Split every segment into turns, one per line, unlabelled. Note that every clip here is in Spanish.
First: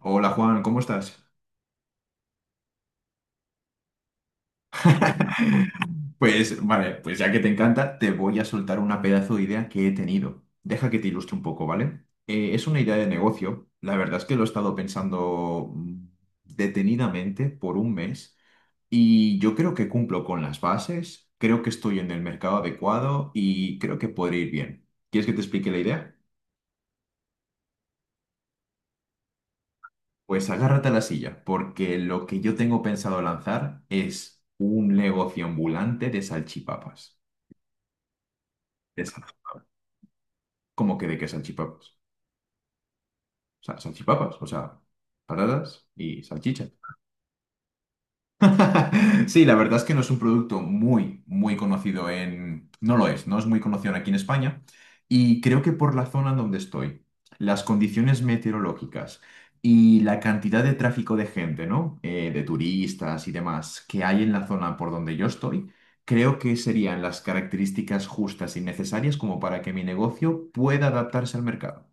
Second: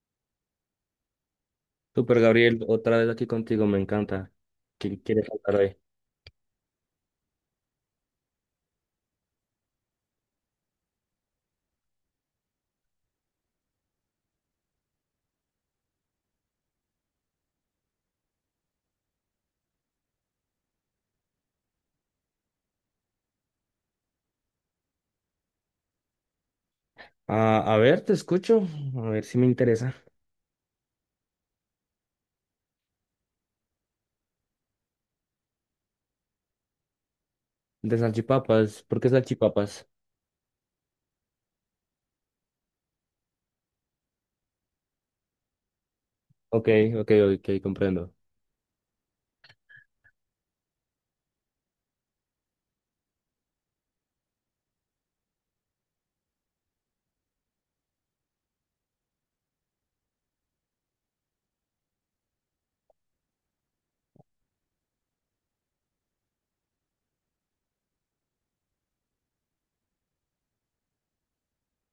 Hola Juan, ¿cómo estás?
Super Gabriel, otra vez aquí contigo, me encanta. ¿Qué quieres hablar hoy?
Pues vale, pues ya que te encanta, te voy a soltar una pedazo de idea que he tenido. Deja que te ilustre un poco, ¿vale? Es una idea de negocio. La verdad es que lo he estado pensando detenidamente por un mes, y yo creo que cumplo con las bases, creo que estoy en el mercado adecuado y creo que podría ir bien. ¿Quieres que te explique la idea?
Ah, a ver, te escucho, a ver si me interesa.
Pues agárrate a la silla, porque lo que yo tengo pensado lanzar es un negocio ambulante de salchipapas.
De salchipapas, ¿por qué
Es
salchipapas?
como que de que salchipapas. O sea, salchipapas, o sea, patatas y salchicha.
Ok, ok, ok, comprendo.
Sí, la verdad es que no es un producto muy, muy conocido en... No lo es, no es muy conocido aquí en España. Y creo que por la zona en donde estoy, las condiciones meteorológicas y la cantidad de tráfico de gente, ¿no? De turistas y demás que hay en la zona por donde yo estoy, creo que serían las características justas y necesarias como para que mi negocio pueda adaptarse al mercado.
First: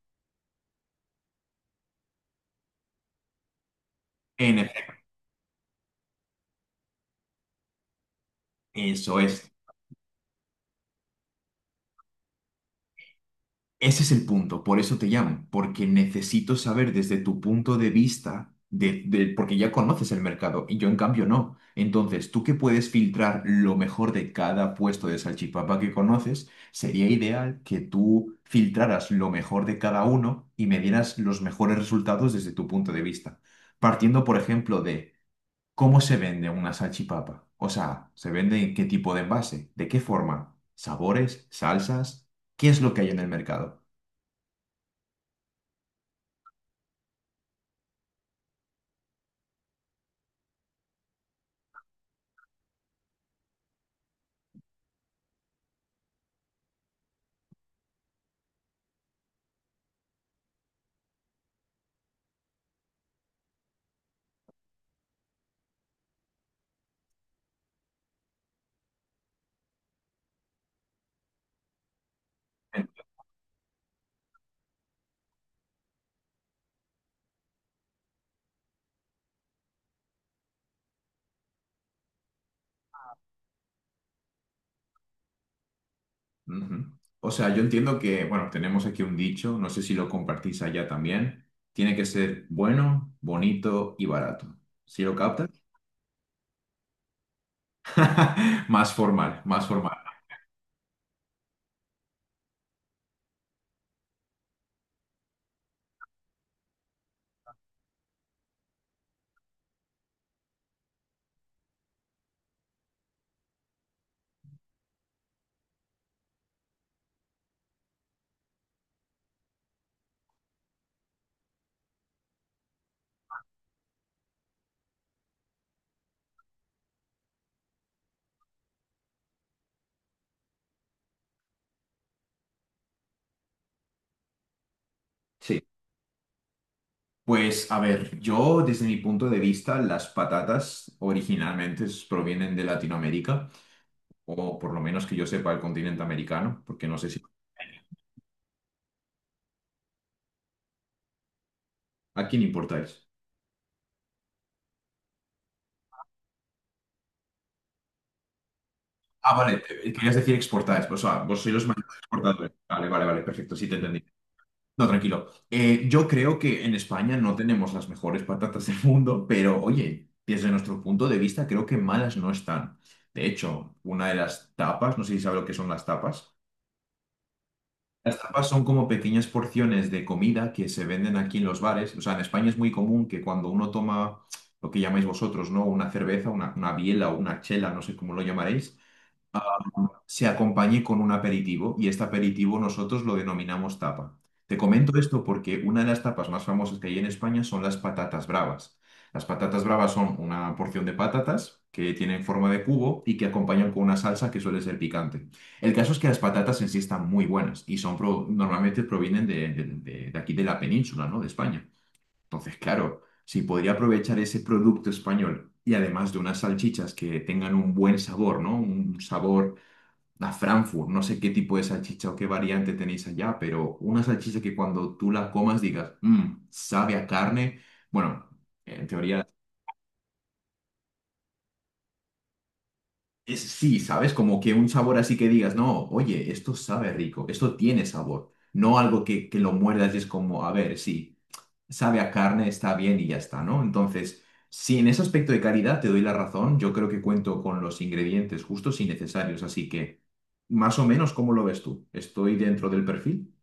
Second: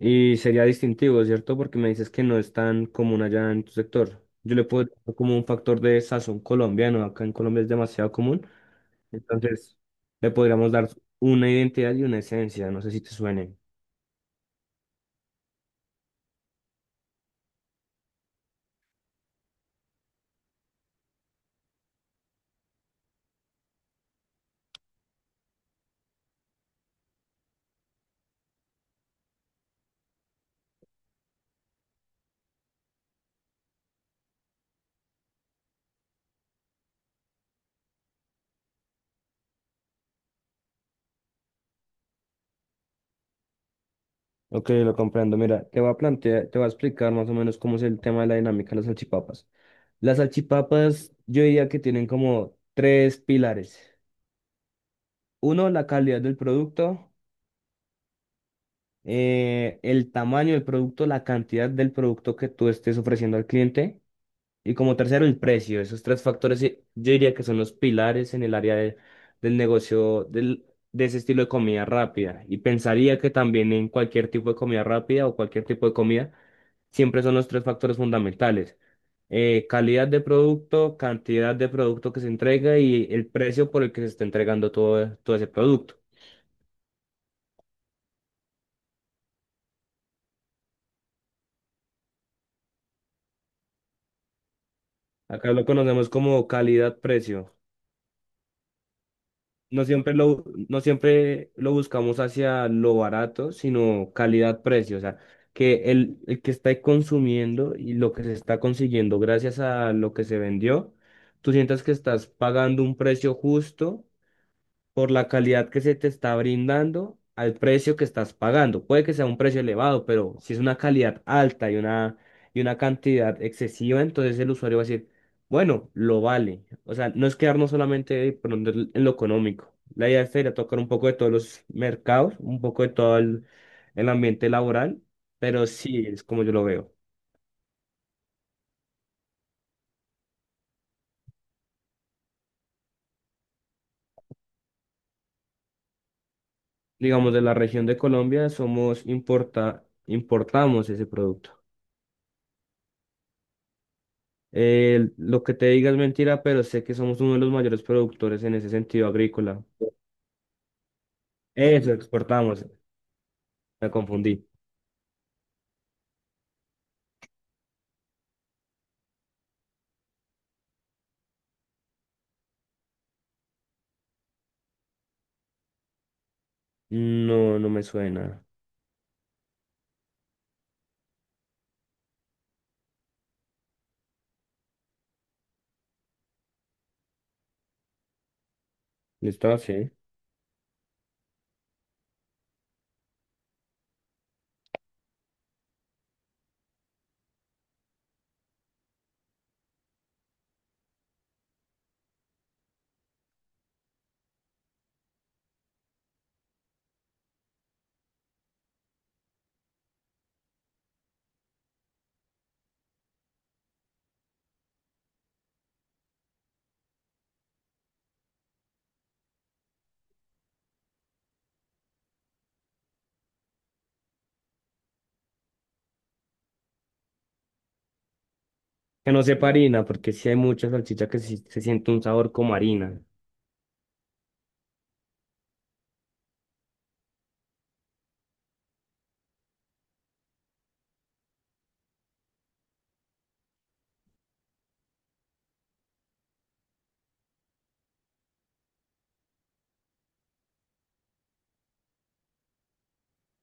Y sería distintivo, ¿cierto? Porque me dices que no es tan común allá en tu sector. Yo le
En
puedo dar como un factor de sazón colombiano, acá en Colombia es demasiado común.
Eso es.
Entonces, le podríamos dar una identidad y una esencia, no sé si te suenen.
Ese es el punto, por eso te llamo, porque necesito saber desde tu punto de vista, porque ya conoces el mercado y yo en cambio no. Entonces, tú que puedes filtrar lo mejor de cada puesto de salchipapa que conoces, sería ideal que tú filtraras lo mejor de cada uno y me dieras los mejores resultados desde tu punto de vista. Partiendo, por ejemplo, de... ¿Cómo se vende una salchipapa? O sea, ¿se vende en qué tipo de envase? ¿De qué forma? ¿Sabores? ¿Salsas? ¿Qué es lo que hay en el mercado?
Ok, lo comprendo. Mira, te voy a plantear, te voy a explicar más o menos cómo es el tema de la dinámica de las salchipapas. Las salchipapas, yo diría que tienen como tres pilares. Uno, la calidad del producto, el tamaño del producto, la cantidad del producto que tú estés ofreciendo al cliente. Y como tercero, el precio. Esos tres factores yo diría que son los pilares en el área del negocio de ese estilo de comida rápida. Y
En-
pensaría que también en cualquier tipo de comida rápida o cualquier tipo de comida, siempre son los tres factores fundamentales. Calidad de producto, cantidad de producto que se entrega y el precio por el que se está entregando todo ese producto.
Ujú. O sea, yo entiendo que, bueno, tenemos aquí un dicho, no sé si lo compartís allá también. Tiene que ser bueno, bonito y barato. ¿Sí lo captas?
Acá lo conocemos como calidad-precio.
Más formal, más
No
formal.
siempre lo, no siempre lo buscamos hacia lo barato, sino calidad-precio. O sea, que el que está consumiendo y lo que se está consiguiendo gracias a lo que se vendió, tú sientas que estás pagando un precio justo por la calidad que se te está brindando al precio que estás pagando. Puede que sea un precio elevado, pero si es una calidad alta y una cantidad excesiva, entonces el usuario va a decir, bueno, lo vale. O sea, no es quedarnos solamente de pronto en lo económico. La idea es ir a tocar un poco de todos los mercados, un poco de todo el ambiente laboral,
Sí.
pero sí es como yo lo veo.
Pues a ver, yo desde mi punto de vista, las patatas originalmente provienen de Latinoamérica, o por lo menos que yo sepa el continente americano, porque no sé si...
Digamos, de la región de Colombia importamos ese producto.
¿A quién importáis?
Lo que te diga es mentira, pero sé que somos uno de los mayores productores en ese sentido
Ah, vale,
agrícola.
querías decir exportáis, pues, o sea, vos sois los mayores
Eso,
exportadores.
exportamos.
Vale, vale, vale, perfecto, sí te
Me
entendí.
confundí.
No, tranquilo. Yo creo que en España no tenemos las mejores patatas del mundo, pero oye, desde nuestro punto de vista creo que malas no están. De hecho, una de las tapas, no sé si sabes lo que son las tapas.
No, no me
Las
suena.
tapas son como pequeñas porciones de comida que se venden aquí en los bares. O sea, en España es muy común que cuando uno toma lo que llamáis vosotros, ¿no? Una cerveza, una biela o una chela, no sé cómo lo llamaréis,
Listo, sí.
se acompañe con un aperitivo y este aperitivo nosotros lo denominamos tapa. Te comento esto porque una de las tapas más famosas que hay en España son las patatas bravas. Las patatas bravas son una porción de patatas que tienen forma de cubo y que acompañan con una salsa que suele ser picante. El caso es que las patatas en sí están muy buenas y son normalmente provienen de aquí de la península, ¿no? De España. Entonces, claro, si podría aprovechar ese producto español y además de unas salchichas que tengan un buen sabor, ¿no? Un sabor la Frankfurt, no sé qué tipo de salchicha o qué variante tenéis allá, pero una salchicha que cuando tú la comas digas, "Mm, sabe a carne, bueno, en
Que no
teoría
sepa harina, porque sí hay mucha salchicha que sí se siente un sabor como harina.
es sí, ¿sabes?" Como que un sabor así que digas, no, oye, esto sabe rico, esto tiene sabor, no algo que, lo muerdas y es como, a ver, sí, sabe a carne, está bien y ya está, ¿no? Entonces, sí, en ese aspecto de calidad te doy la razón, yo creo que cuento con los ingredientes justos y necesarios, así que... Más o menos, ¿cómo lo ves tú? ¿Estoy dentro del perfil?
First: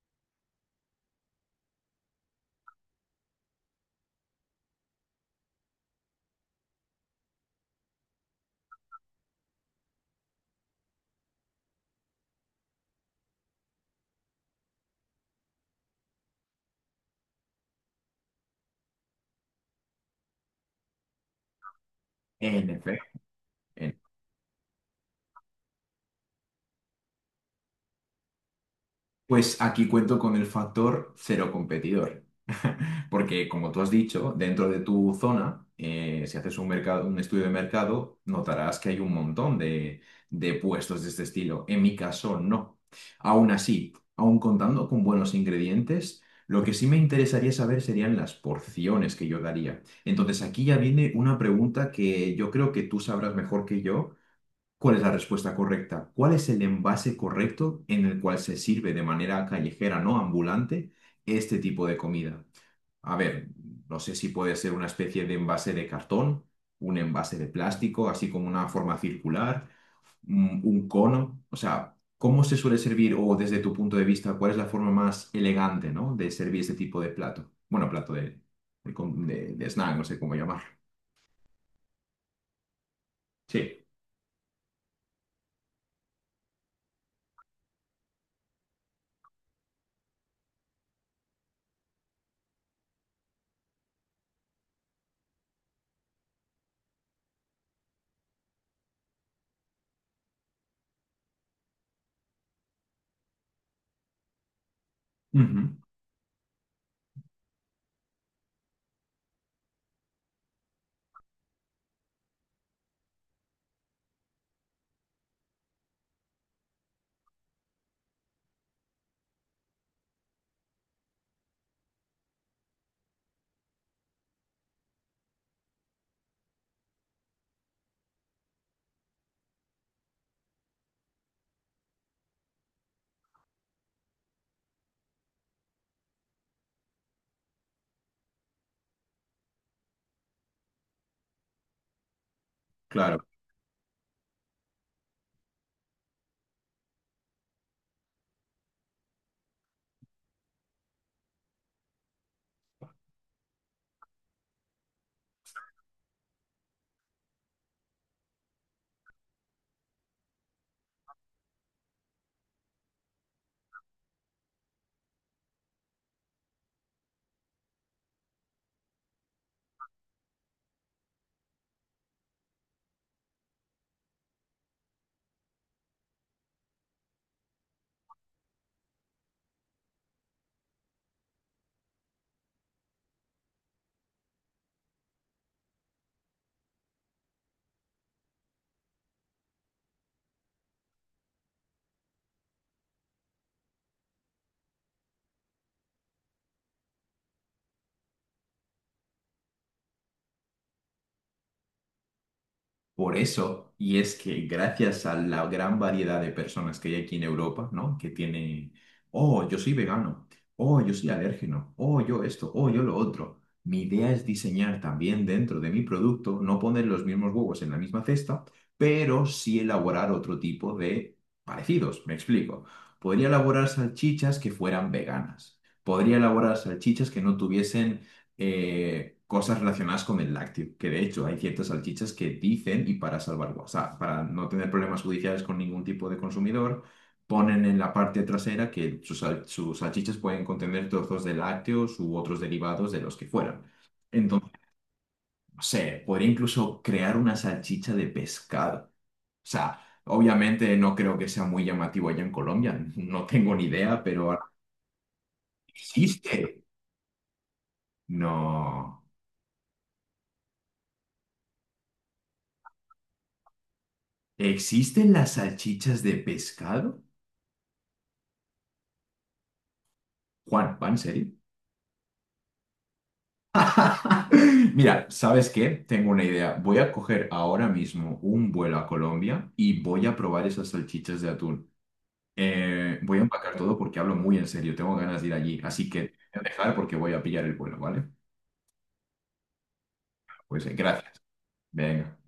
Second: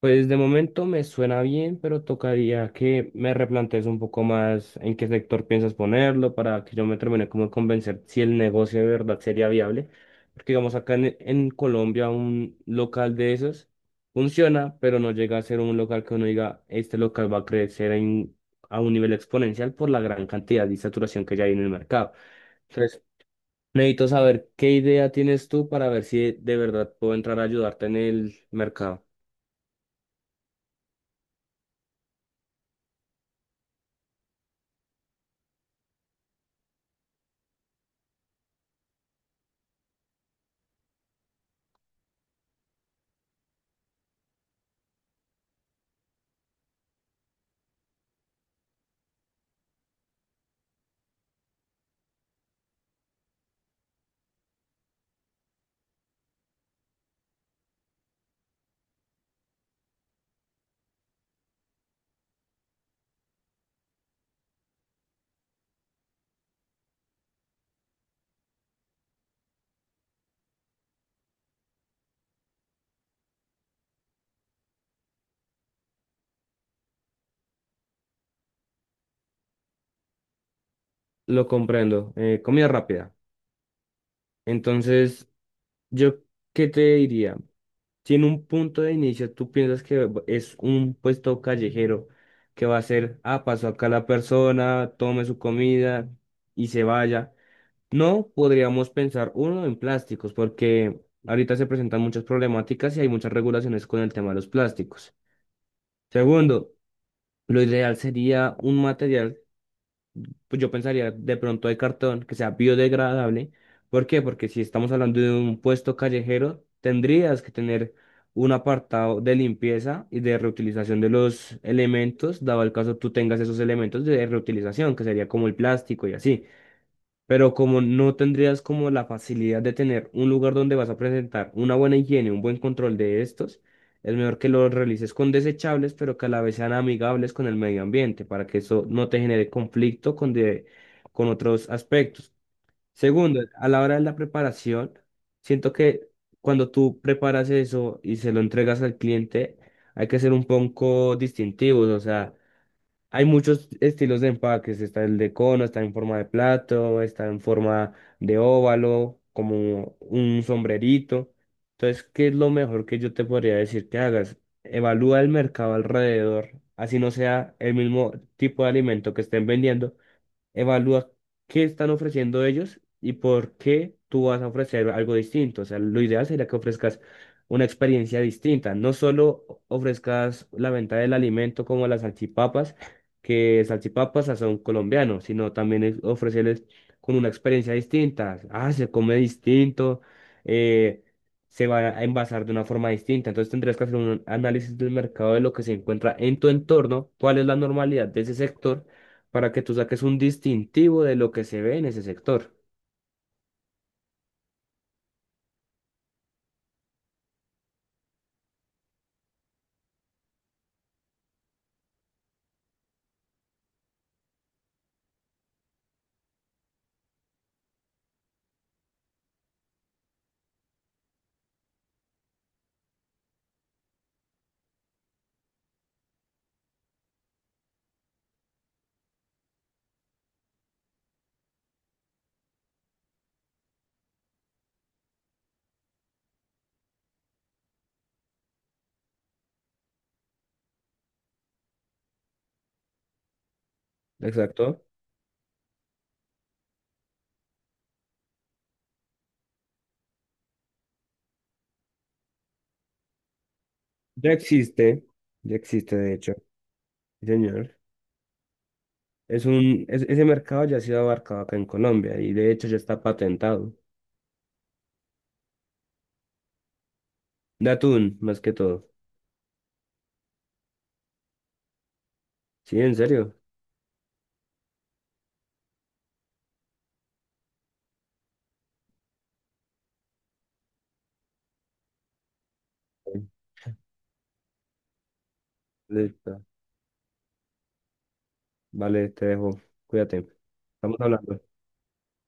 Pues de momento me suena bien, pero tocaría que me replantees un poco más en qué sector piensas ponerlo para que yo me termine como de convencer si el negocio de verdad sería viable. Porque digamos acá en Colombia un local de esos funciona, pero no llega a ser un local que uno diga, este local va a crecer a un nivel exponencial por la gran cantidad de saturación que ya hay en el mercado.
En
Entonces,
efecto. Eh,
necesito saber qué idea tienes tú para ver si de verdad puedo entrar a ayudarte en el mercado.
Pues aquí cuento con el factor cero competidor. Porque, como tú has dicho, dentro de tu zona, si haces un mercado, un estudio de mercado, notarás que hay un montón de puestos de este estilo. En mi caso, no. Aún así, aún contando con buenos ingredientes, lo que sí me interesaría saber serían las porciones que yo daría. Entonces, aquí ya viene una pregunta que yo creo que tú sabrás mejor que yo. ¿Cuál es la respuesta correcta? ¿Cuál es el envase correcto en el cual se sirve de manera callejera, no ambulante, este tipo de comida? A ver, no sé si puede ser una especie de envase de cartón, un envase de plástico, así como una forma circular, un cono. O sea, ¿cómo se suele servir o desde tu punto de vista, cuál es la forma más elegante, ¿no? de servir este tipo de plato? Bueno, plato de, de snack, no sé cómo llamar.
Lo comprendo. Comida rápida.
Sí.
Entonces, ¿yo qué te diría? Si en un punto de inicio tú piensas que es un puesto callejero que va a ser, ah, pasó acá la persona, tome su comida y se vaya. No podríamos pensar, uno, en plásticos, porque ahorita se presentan muchas problemáticas y hay muchas regulaciones con el tema de los plásticos.
Ujú.
Segundo, lo ideal sería un material, pues yo pensaría de pronto de cartón que sea biodegradable. ¿Por qué? Porque si estamos hablando de un puesto callejero, tendrías que tener un apartado de limpieza y de reutilización de los elementos, dado el caso tú tengas esos elementos de reutilización, que sería como el plástico y así. Pero como no tendrías como la facilidad de tener un lugar donde vas a presentar una buena higiene, un buen control de estos, es mejor que lo realices con desechables, pero que a la vez sean amigables con el medio ambiente, para que eso no te genere conflicto con otros aspectos.
Claro.
Segundo, a la hora de la preparación, siento que cuando tú preparas eso y se lo entregas al cliente, hay que ser un poco distintivos, o sea... Hay muchos estilos de empaques, está el de cono, está en forma de plato, está en forma de óvalo, como un sombrerito. Entonces, ¿qué es lo mejor que yo te podría decir que hagas? Evalúa el mercado alrededor, así no sea el mismo tipo de alimento que estén vendiendo, evalúa qué están ofreciendo ellos y por qué tú vas a ofrecer algo distinto. O sea, lo ideal sería que ofrezcas una experiencia distinta. No solo ofrezcas la venta del alimento como las salchipapas, que salchipapas a son colombianos, sino también ofrecerles con una experiencia distinta. Ah, se come distinto, eh, se va a envasar de una forma distinta. Entonces tendrías que hacer un análisis del mercado de lo que se encuentra en tu entorno, cuál es la normalidad de ese sector para que tú saques un distintivo de lo que se ve en ese sector.
Por eso, y es que gracias a la gran variedad de personas que hay aquí en Europa, ¿no? Que tiene, oh, yo soy vegano, oh, yo soy alérgeno, oh, yo esto, oh, yo lo otro. Mi idea es diseñar también dentro de mi producto, no poner los mismos huevos en la misma cesta, pero sí elaborar otro tipo de parecidos. Me explico. Podría elaborar salchichas que fueran veganas. Podría elaborar salchichas que no tuviesen cosas relacionadas con el lácteo, que de hecho hay ciertas salchichas que dicen, y para salvar, o sea, para no tener problemas judiciales con ningún tipo de consumidor, ponen en la parte trasera que sus salchichas pueden contener trozos de lácteos u otros derivados de los que fueran. Entonces,
Exacto.
no sé, podría incluso crear una salchicha de pescado. O sea, obviamente no creo que sea muy llamativo allá en Colombia, no tengo ni idea,
Ya
pero
existe, ya existe de hecho,
existe.
sí, señor.
No.
Es ese mercado ya ha sido abarcado acá en Colombia y de hecho ya está patentado.
¿Existen las salchichas de pescado?
De atún, más que todo.
Juan, ¿va en serio?
Sí, en serio.
Mira, ¿sabes qué? Tengo una idea. Voy a coger ahora mismo un vuelo a Colombia y voy a probar esas salchichas de atún. Voy
Sí,
a empacar todo porque hablo muy en serio. Tengo ganas de ir allí. Así que te
listo.
voy a dejar porque voy a pillar el vuelo, ¿vale?
Vale, te dejo. Cuídate.
Pues
Estamos
gracias.
hablando.
Venga.